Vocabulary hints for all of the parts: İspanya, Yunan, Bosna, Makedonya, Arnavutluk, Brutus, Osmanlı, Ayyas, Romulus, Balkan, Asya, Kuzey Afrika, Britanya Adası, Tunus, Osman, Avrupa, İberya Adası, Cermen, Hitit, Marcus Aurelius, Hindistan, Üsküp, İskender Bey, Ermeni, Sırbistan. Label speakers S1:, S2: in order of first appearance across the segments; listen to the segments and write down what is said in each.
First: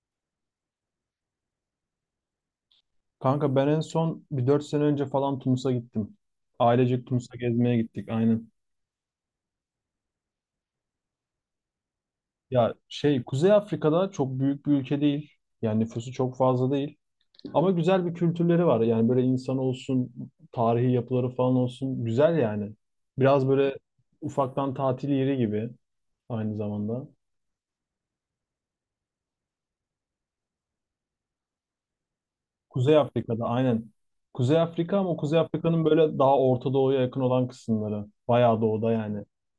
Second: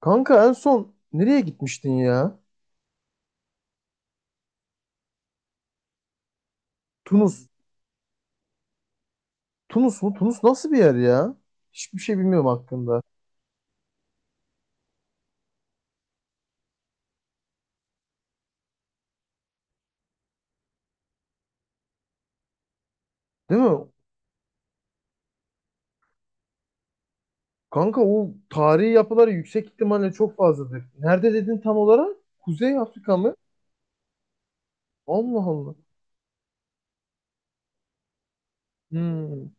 S1: Kanka en son nereye gitmiştin ya?
S2: Kanka ben en son bir 4 sene önce falan Tunus'a gittim. Ailecek Tunus'a
S1: Tunus.
S2: gezmeye gittik aynen.
S1: Tunus mu? Tunus nasıl bir yer ya? Hiçbir şey bilmiyorum
S2: Ya
S1: hakkında.
S2: şey Kuzey Afrika'da çok büyük bir ülke değil. Yani nüfusu çok fazla değil. Ama güzel bir kültürleri var. Yani böyle insan olsun, tarihi yapıları falan olsun. Güzel yani. Biraz
S1: Değil
S2: böyle
S1: mi?
S2: ufaktan tatil yeri gibi aynı zamanda.
S1: Kanka o tarihi yapıları yüksek ihtimalle çok fazladır. Nerede dedin tam olarak? Kuzey
S2: Kuzey
S1: Afrika mı?
S2: Afrika'da aynen. Kuzey Afrika ama Kuzey
S1: Allah Allah.
S2: Afrika'nın böyle daha Orta Doğu'ya yakın olan kısımları. Bayağı doğuda yani.
S1: Hmm.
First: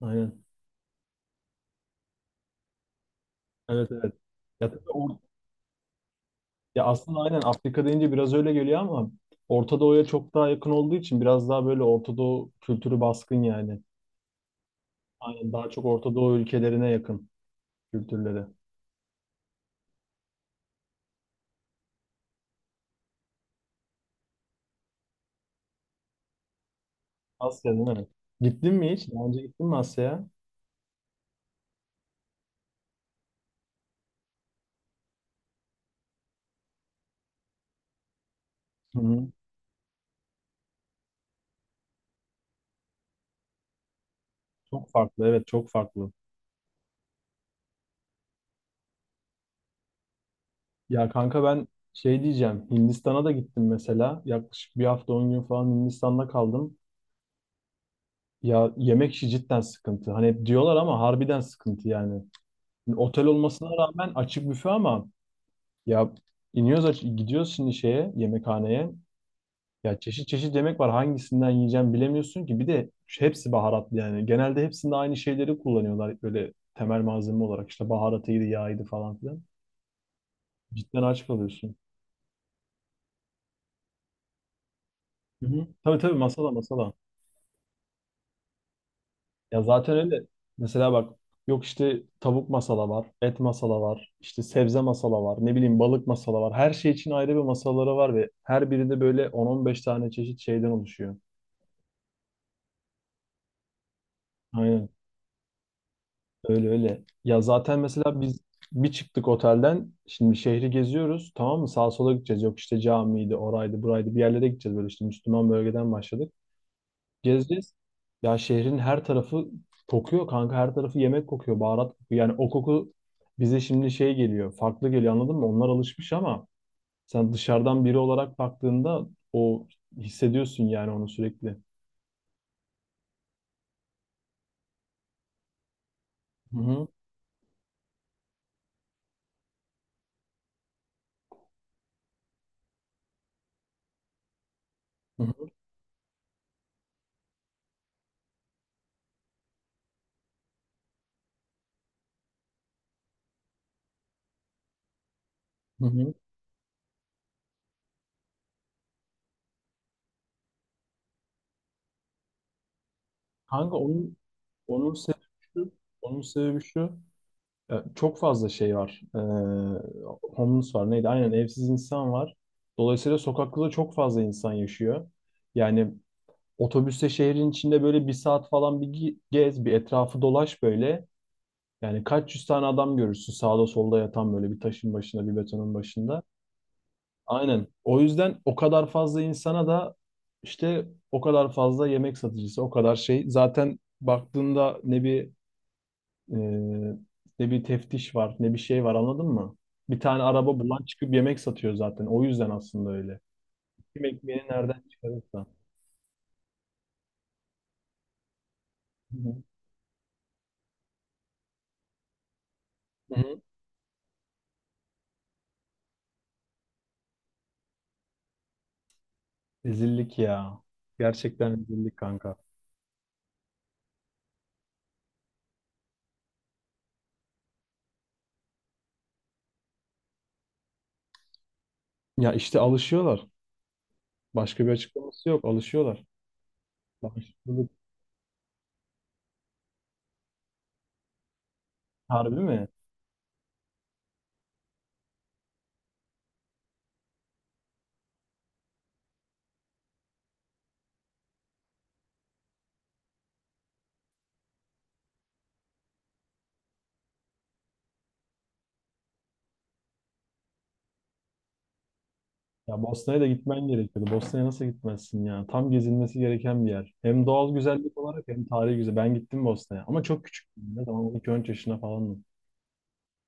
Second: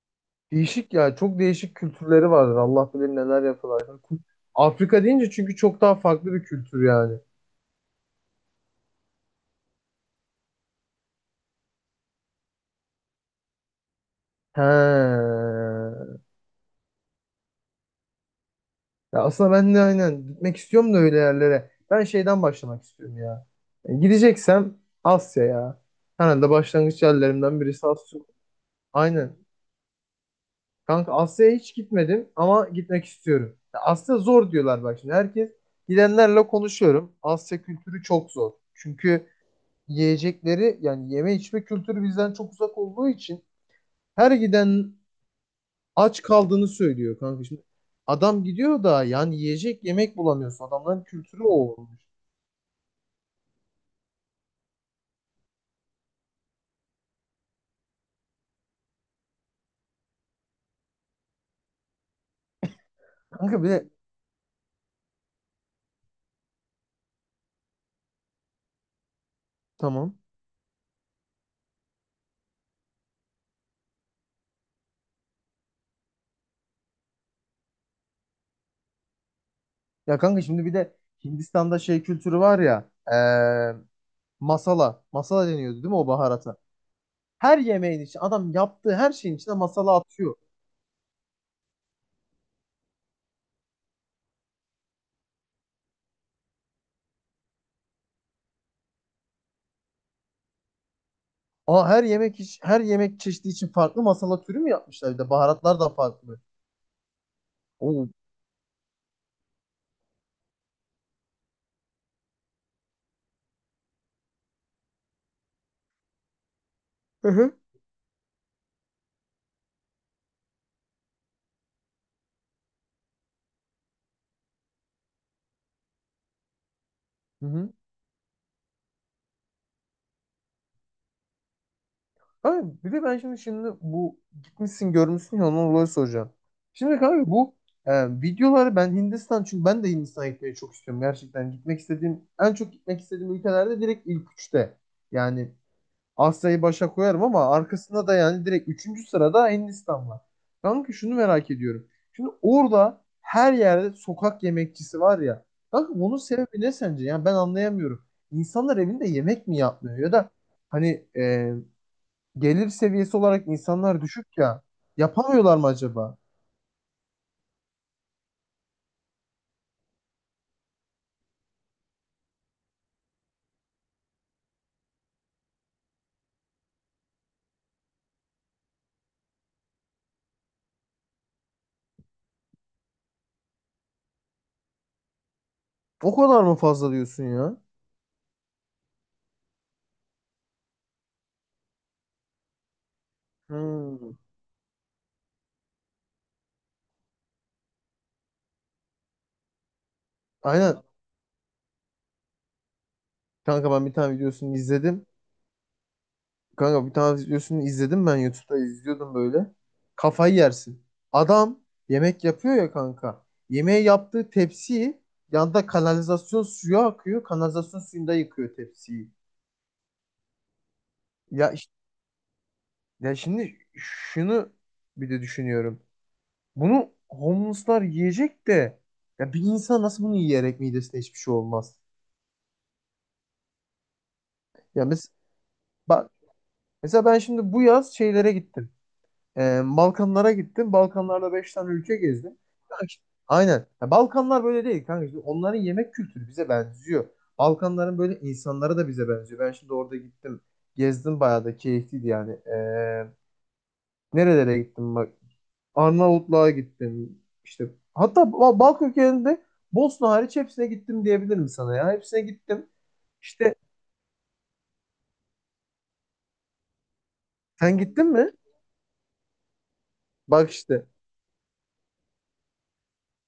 S2: Aynen.
S1: Değişik ya. Çok değişik kültürleri vardır. Allah bilir neler yapılar.
S2: Evet evet. Ya tabii
S1: Afrika
S2: or-
S1: deyince çünkü çok daha farklı bir
S2: Ya
S1: kültür yani.
S2: aslında aynen Afrika deyince biraz öyle geliyor ama Orta Doğu'ya çok daha yakın olduğu için biraz daha böyle Orta Doğu kültürü baskın yani. Aynen daha çok Orta
S1: He.
S2: Doğu ülkelerine yakın kültürleri.
S1: Ya aslında ben de aynen gitmek istiyorum da öyle yerlere. Ben şeyden başlamak istiyorum ya. E, gideceksem Asya ya. Herhalde başlangıç yerlerimden
S2: Asya değil
S1: birisi
S2: mi? Evet.
S1: Asya.
S2: Gittin mi hiç? Daha
S1: Aynen.
S2: önce gittin mi Asya'ya?
S1: Kanka Asya'ya hiç gitmedim ama gitmek istiyorum. Ya Asya zor diyorlar bak şimdi. Herkes gidenlerle konuşuyorum. Asya kültürü çok zor.
S2: Hı
S1: Çünkü
S2: hı.
S1: yiyecekleri yani yeme içme kültürü bizden çok uzak olduğu için her
S2: Çok
S1: giden
S2: farklı evet çok farklı.
S1: aç kaldığını söylüyor kanka. Şimdi adam gidiyor da yani yiyecek yemek bulamıyorsun. Adamların
S2: Ya kanka
S1: kültürü o.
S2: ben
S1: olmuş.
S2: şey diyeceğim Hindistan'a da gittim mesela. Yaklaşık bir hafta 10 gün falan Hindistan'da kaldım. Ya yemek işi cidden sıkıntı. Hani hep diyorlar ama harbiden sıkıntı yani. Otel
S1: Kanka
S2: olmasına
S1: bir de
S2: rağmen açık büfe ama ya iniyoruz aç gidiyoruz şimdi şeye yemekhaneye. Ya
S1: tamam.
S2: çeşit çeşit yemek var. Hangisinden yiyeceğim bilemiyorsun ki. Bir de hepsi baharatlı yani. Genelde hepsinde aynı şeyleri kullanıyorlar böyle temel malzeme olarak. İşte baharatıydı, yağıydı falan filan.
S1: Ya kanka şimdi bir de
S2: Cidden aç kalıyorsun.
S1: Hindistan'da şey kültürü var ya masala.
S2: Hı
S1: Masala
S2: hı.
S1: deniyordu değil mi
S2: Tabii
S1: o
S2: tabii masala
S1: baharata?
S2: masala.
S1: Her yemeğin için adam yaptığı her şeyin içine
S2: Ya zaten
S1: masala
S2: öyle.
S1: atıyor.
S2: Mesela bak yok işte tavuk masala var, et masala var, işte sebze masala var, ne bileyim balık masala var. Her şey için ayrı bir masaları var ve her birinde böyle on on beş tane çeşit şeyden oluşuyor.
S1: Aa her yemek çeşidi için farklı masala türü mü
S2: Aynen.
S1: yapmışlar bir de baharatlar da farklı.
S2: Öyle öyle. Ya zaten
S1: Oo.
S2: mesela biz bir çıktık otelden. Şimdi şehri geziyoruz. Tamam mı? Sağa sola gideceğiz. Yok işte camiydi, oraydı, buraydı. Bir yerlere gideceğiz böyle işte Müslüman bölgeden başladık.
S1: Hı hı.
S2: Gezeceğiz. Ya şehrin her tarafı kokuyor kanka. Her tarafı yemek kokuyor, baharat kokuyor. Yani o koku bize şimdi şey geliyor. Farklı geliyor anladın mı? Onlar alışmış ama sen
S1: Hı hı.
S2: dışarıdan biri olarak baktığında o hissediyorsun yani onu sürekli.
S1: Abi bir de ben şimdi bu gitmişsin görmüşsün ya ondan dolayı soracağım.
S2: Hı hı,
S1: Şimdi abi bu e, videoları ben Hindistan çünkü ben de Hindistan'a gitmeyi çok istiyorum gerçekten. Gitmek istediğim en çok gitmek istediğim ülkelerde direkt ilk üçte.
S2: hı hı,
S1: Yani Asya'yı başa koyarım ama arkasında da yani direkt üçüncü sırada Hindistan var. Kanka şunu merak ediyorum. Şimdi orada her yerde sokak yemekçisi var ya.
S2: hı
S1: Kanka
S2: hı.
S1: bunun sebebi ne sence? Yani ben anlayamıyorum. İnsanlar evinde yemek mi yapmıyor ya da hani gelir seviyesi olarak
S2: Kanka
S1: insanlar
S2: onun
S1: düşük ya.
S2: onun sebebi
S1: Yapamıyorlar mı
S2: şu,
S1: acaba?
S2: şu. Ya, çok fazla şey var. Homeless var. Neydi? Aynen evsiz insan var. Dolayısıyla sokakta da çok fazla insan yaşıyor. Yani otobüste şehrin içinde böyle bir saat falan gez, bir etrafı dolaş böyle. Yani kaç yüz tane adam görürsün sağda solda yatan böyle bir taşın başında, bir betonun
S1: O
S2: başında.
S1: kadar mı fazla diyorsun ya?
S2: Aynen. O yüzden o kadar fazla insana da işte o kadar fazla yemek satıcısı, o kadar şey. Zaten
S1: Hmm.
S2: baktığında ne bir ee, ne bir teftiş var, ne bir şey var anladın mı? Bir tane araba
S1: Aynen.
S2: bulan çıkıp yemek satıyor zaten. O yüzden aslında öyle.
S1: Kanka ben bir
S2: Kim
S1: tane
S2: ekmeğini
S1: videosunu
S2: nereden
S1: izledim.
S2: çıkarırsa.
S1: Kanka bir tane videosunu izledim, ben YouTube'da izliyordum
S2: Hı hı.
S1: böyle. Kafayı yersin. Adam yemek yapıyor ya
S2: Hı
S1: kanka.
S2: hı.
S1: Yemeği yaptığı tepsiyi, yanda kanalizasyon suyu akıyor. Kanalizasyon suyunda yıkıyor tepsiyi.
S2: Rezillik ya.
S1: Ya,
S2: Gerçekten rezillik kanka.
S1: ya şimdi şunu bir de düşünüyorum. Bunu homeless'lar yiyecek de ya bir insan nasıl bunu yiyerek midesine hiçbir şey olmaz.
S2: Ya işte alışıyorlar. Başka bir
S1: Ya mes
S2: açıklaması yok. Alışıyorlar.
S1: Bak mesela ben şimdi bu
S2: Alışıklılık.
S1: yaz şeylere gittim. Balkanlara gittim. Balkanlarda 5 tane ülke gezdim.
S2: Harbi mi?
S1: Aynen. Ya Balkanlar böyle değil kanka. Şimdi onların yemek kültürü bize benziyor. Balkanların böyle insanları da bize benziyor. Ben şimdi orada gittim. Gezdim, bayağı da keyifliydi yani. Nerelere gittim bak. Arnavutluğa gittim. İşte hatta Balkan ülkelerinde Bosna hariç hepsine gittim diyebilirim sana ya. Hepsine gittim.
S2: Ya Bosna'ya da
S1: İşte
S2: gitmen gerekiyordu. Bosna'ya nasıl gitmezsin ya? Tam gezilmesi gereken bir yer. Hem doğal
S1: sen
S2: güzellik
S1: gittin
S2: olarak
S1: mi?
S2: hem tarihi güzel. Ben gittim Bosna'ya. Ama çok
S1: Bak
S2: küçüktüm. Ne
S1: işte.
S2: zaman 12-13 yaşına falandım.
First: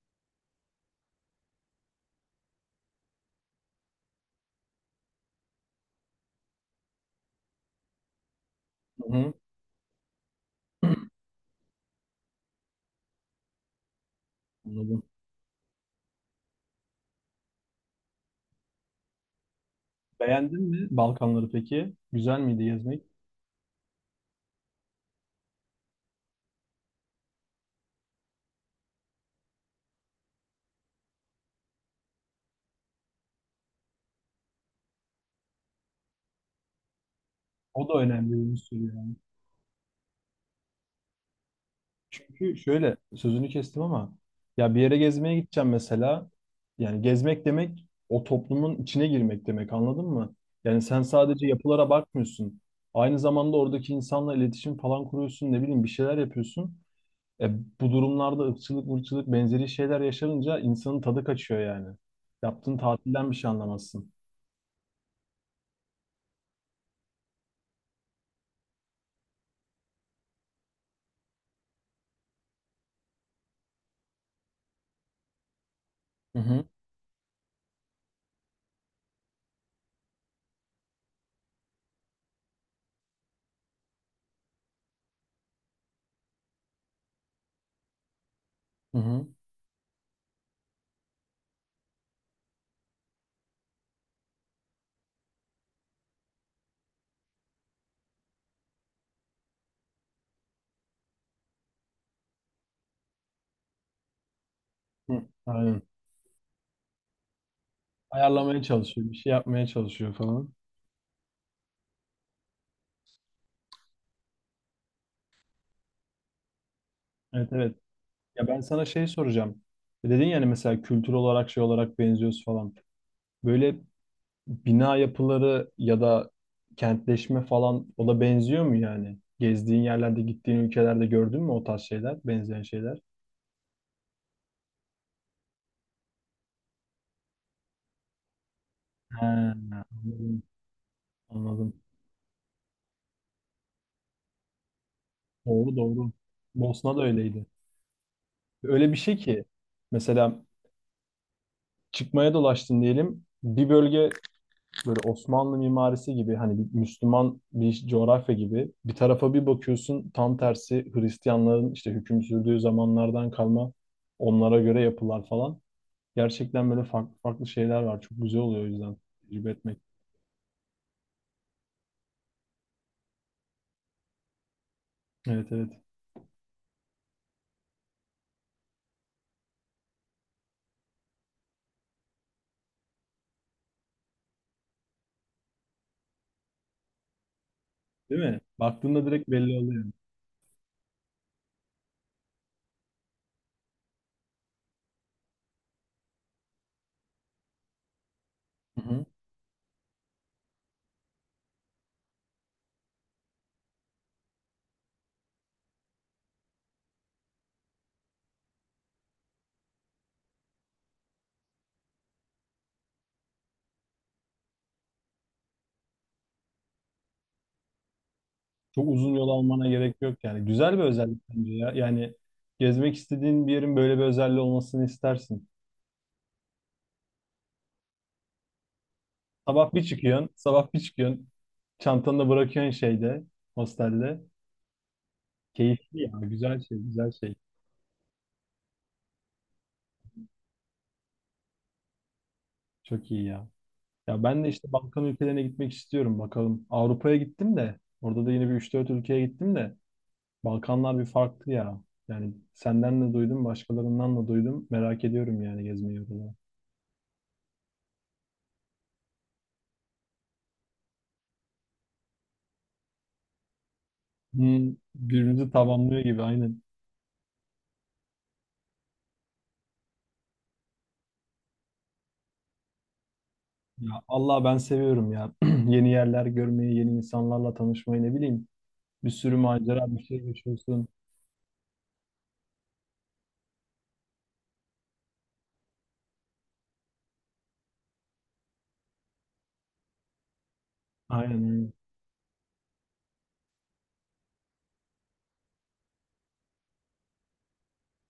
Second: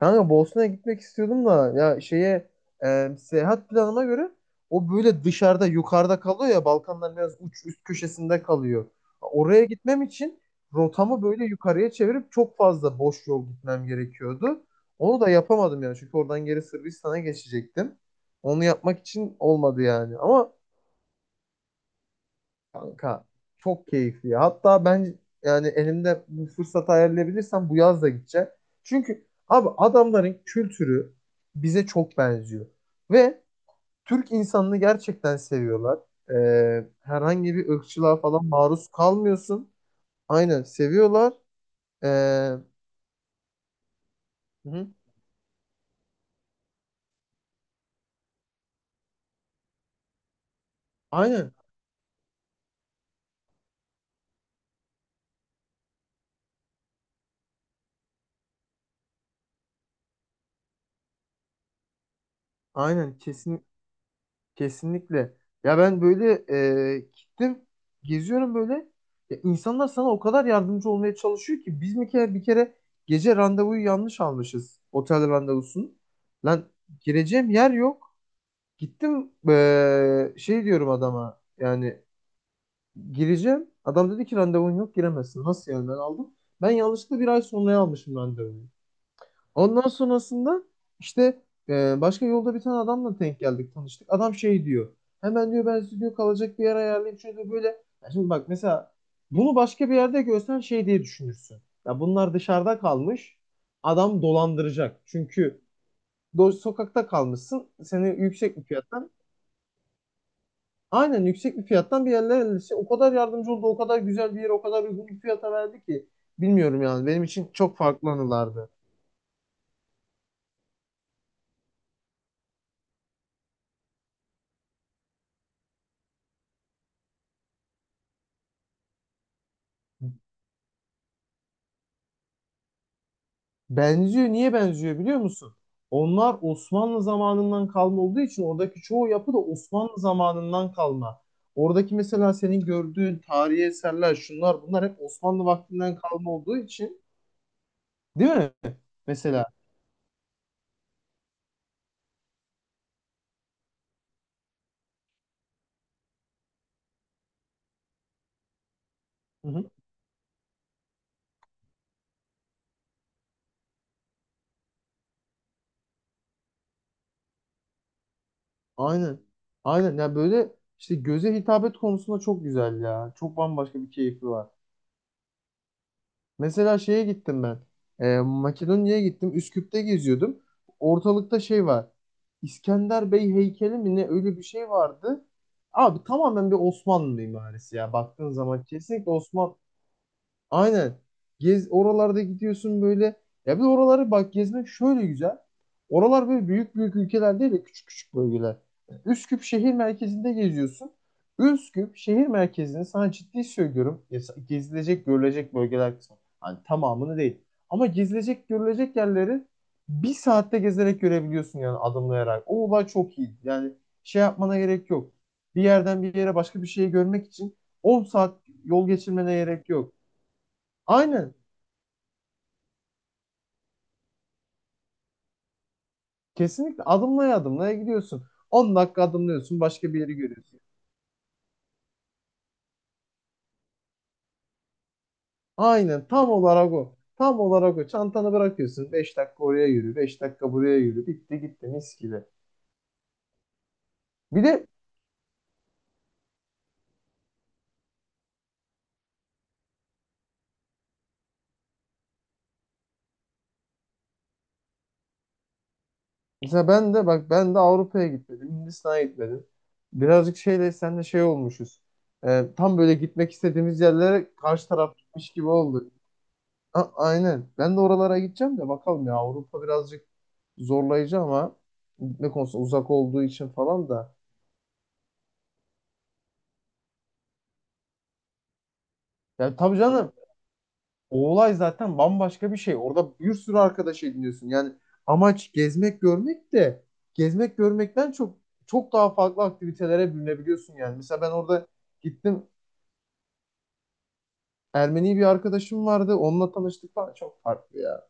S1: Kanka Bosna'ya gitmek istiyordum da ya şeye seyahat planıma göre o böyle dışarıda yukarıda kalıyor ya, Balkanlar biraz uç üst köşesinde kalıyor.
S2: Hı hı.
S1: Oraya gitmem için rotamı böyle yukarıya çevirip çok fazla boş yol gitmem gerekiyordu.
S2: Anladım.
S1: Onu da yapamadım yani, çünkü oradan geri Sırbistan'a geçecektim. Onu yapmak için olmadı yani ama
S2: Beğendin mi Balkanları peki? Güzel miydi gezmek?
S1: kanka çok keyifli ya. Hatta ben yani elimde bu fırsatı ayarlayabilirsem bu yaz da gideceğim. Çünkü abi adamların kültürü bize çok benziyor. Ve Türk insanını gerçekten seviyorlar. Herhangi bir
S2: O da
S1: ırkçılığa
S2: önemli
S1: falan
S2: bir unsur
S1: maruz
S2: yani.
S1: kalmıyorsun. Aynen seviyorlar. Ee,
S2: Çünkü şöyle sözünü kestim ama ya bir
S1: hı.
S2: yere gezmeye gideceğim mesela. Yani gezmek demek o toplumun içine girmek demek anladın mı? Yani sen sadece
S1: Aynen.
S2: yapılara bakmıyorsun. Aynı zamanda oradaki insanla iletişim falan kuruyorsun ne bileyim bir şeyler yapıyorsun. E, Bu durumlarda ırkçılık, mırçılık benzeri şeyler yaşanınca insanın tadı kaçıyor yani. Yaptığın
S1: Aynen.
S2: tatilden bir şey anlamazsın.
S1: Kesinlikle. Ya ben böyle gittim, geziyorum böyle. Ya insanlar sana o kadar yardımcı olmaya çalışıyor ki, biz bir kere, bir kere gece randevuyu yanlış almışız. Otel randevusunu.
S2: Hı hı.
S1: Lan gireceğim yer yok. Gittim, şey diyorum adama yani gireceğim. Adam dedi ki randevun yok, giremezsin. Nasıl yani, ben aldım. Ben yanlışlıkla bir ay sonraya almışım randevuyu.
S2: Hı hı.
S1: Ondan sonrasında işte başka yolda bir tane adamla denk geldik, tanıştık. Adam şey diyor. Hemen diyor ben size diyor kalacak bir yer ayarlayayım. Çünkü böyle, ya şimdi bak, mesela bunu başka bir yerde görsen şey diye düşünürsün. Ya bunlar dışarıda kalmış. Adam dolandıracak.
S2: Hı.
S1: Çünkü
S2: Aynen.
S1: sokakta kalmışsın. Seni yüksek
S2: Ayarlamaya
S1: bir fiyattan,
S2: çalışıyor, bir şey yapmaya çalışıyor falan.
S1: aynen yüksek bir fiyattan bir yerlere, işte o kadar yardımcı oldu, o kadar güzel bir yer, o kadar uygun bir fiyata verdi ki, bilmiyorum yani benim
S2: Evet
S1: için
S2: evet.
S1: çok farklı
S2: Ya ben
S1: anılardı.
S2: sana şey soracağım. Dedin yani mesela kültür olarak şey olarak benziyoruz falan. Böyle bina yapıları ya da kentleşme falan o da benziyor mu yani? Gezdiğin yerlerde, gittiğin ülkelerde gördün mü o tarz şeyler, benzeyen şeyler?
S1: Benziyor. Niye benziyor biliyor musun? Onlar Osmanlı zamanından kalma olduğu için oradaki çoğu
S2: He,
S1: yapı da Osmanlı
S2: anladım,
S1: zamanından kalma.
S2: anladım.
S1: Oradaki mesela senin gördüğün tarihi eserler, şunlar bunlar hep Osmanlı
S2: Doğru
S1: vaktinden
S2: doğru.
S1: kalma olduğu
S2: Bosna
S1: için,
S2: da öyleydi.
S1: değil mi?
S2: Öyle bir şey ki
S1: Mesela.
S2: mesela çıkmaya dolaştın diyelim. Bir bölge böyle Osmanlı mimarisi gibi hani bir Müslüman bir coğrafya gibi bir tarafa bir
S1: Hı hı.
S2: bakıyorsun tam tersi Hristiyanların işte hüküm sürdüğü zamanlardan kalma onlara göre yapılar falan. Gerçekten böyle farklı farklı şeyler var. Çok güzel oluyor o yüzden
S1: Aynen.
S2: tecrübe etmek.
S1: Aynen. Ya böyle işte göze hitabet konusunda çok güzel ya. Çok bambaşka bir keyfi var.
S2: Evet evet.
S1: Mesela şeye gittim ben. Makedonya'ya gittim. Üsküp'te geziyordum. Ortalıkta şey var. İskender Bey heykeli mi ne, öyle bir şey vardı. Abi tamamen bir Osmanlı mimarisi ya.
S2: Değil
S1: Baktığın
S2: mi?
S1: zaman
S2: Baktığında
S1: kesinlikle
S2: direkt belli oluyor.
S1: Aynen. Gez oralarda gidiyorsun böyle. Ya bir de oraları bak, gezmek şöyle güzel. Oralar böyle büyük büyük ülkeler değil de küçük küçük bölgeler.
S2: Hı hı.
S1: Üsküp şehir merkezinde geziyorsun. Üsküp şehir merkezini sana ciddi söylüyorum. Gezilecek, görülecek bölgeler kısmı. Hani tamamını değil. Ama gezilecek, görülecek yerleri bir saatte gezerek görebiliyorsun yani, adımlayarak. O olay çok iyi. Yani şey yapmana gerek yok. Bir yerden bir yere başka bir şeyi görmek için 10 saat yol
S2: Çok uzun yol
S1: geçirmene
S2: almana
S1: gerek yok.
S2: gerek yok yani. Güzel bir özellik
S1: Aynen.
S2: bence ya. Yani gezmek istediğin bir yerin böyle bir özelliği olmasını istersin.
S1: Kesinlikle adımlaya adımlaya gidiyorsun. 10 dakika adımlıyorsun,
S2: Sabah bir
S1: başka bir yeri
S2: çıkıyorsun,
S1: görüyorsun.
S2: sabah bir çıkıyorsun. Çantanı da bırakıyorsun şeyde, hostelde. Keyifli
S1: Aynen,
S2: ya,
S1: tam
S2: güzel
S1: olarak
S2: şey,
S1: o.
S2: güzel şey.
S1: Tam olarak o. Çantanı bırakıyorsun. 5 dakika oraya yürü, 5 dakika buraya yürü. Bitti gitti, mis gibi.
S2: Çok iyi ya. Ya
S1: Bir
S2: ben de
S1: de
S2: işte Balkan ülkelerine gitmek istiyorum bakalım. Avrupa'ya gittim de, orada da yine bir üç dört ülkeye gittim de. Balkanlar bir farklı ya. Yani senden de duydum, başkalarından da duydum. Merak ediyorum yani gezmeyi orada.
S1: mesela ben de bak, ben de Avrupa'ya gitmedim, Hindistan'a gitmedim. Birazcık şeyle, senle şey olmuşuz. Tam böyle gitmek istediğimiz yerlere karşı
S2: Hmm,
S1: taraf gitmiş gibi
S2: birbirimizi
S1: oldu.
S2: tamamlıyor gibi aynen.
S1: Aynen. Ben de oralara gideceğim de bakalım, ya Avrupa birazcık zorlayıcı ama, gitme konusunda uzak olduğu için falan
S2: Ya
S1: da.
S2: Allah ben seviyorum ya. Yeni yerler görmeyi, yeni insanlarla tanışmayı ne bileyim. Bir sürü
S1: Yani tabii
S2: macera, bir
S1: canım,
S2: şey yaşıyorsun.
S1: o olay zaten bambaşka bir şey. Orada bir sürü arkadaş ediniyorsun. Yani amaç gezmek görmek de, gezmek görmekten çok çok daha farklı aktivitelere bürünebiliyorsun yani. Mesela ben
S2: Aynen.
S1: orada
S2: Öyle.
S1: gittim, Ermeni bir arkadaşım vardı. Onunla tanıştık falan, çok farklı ya.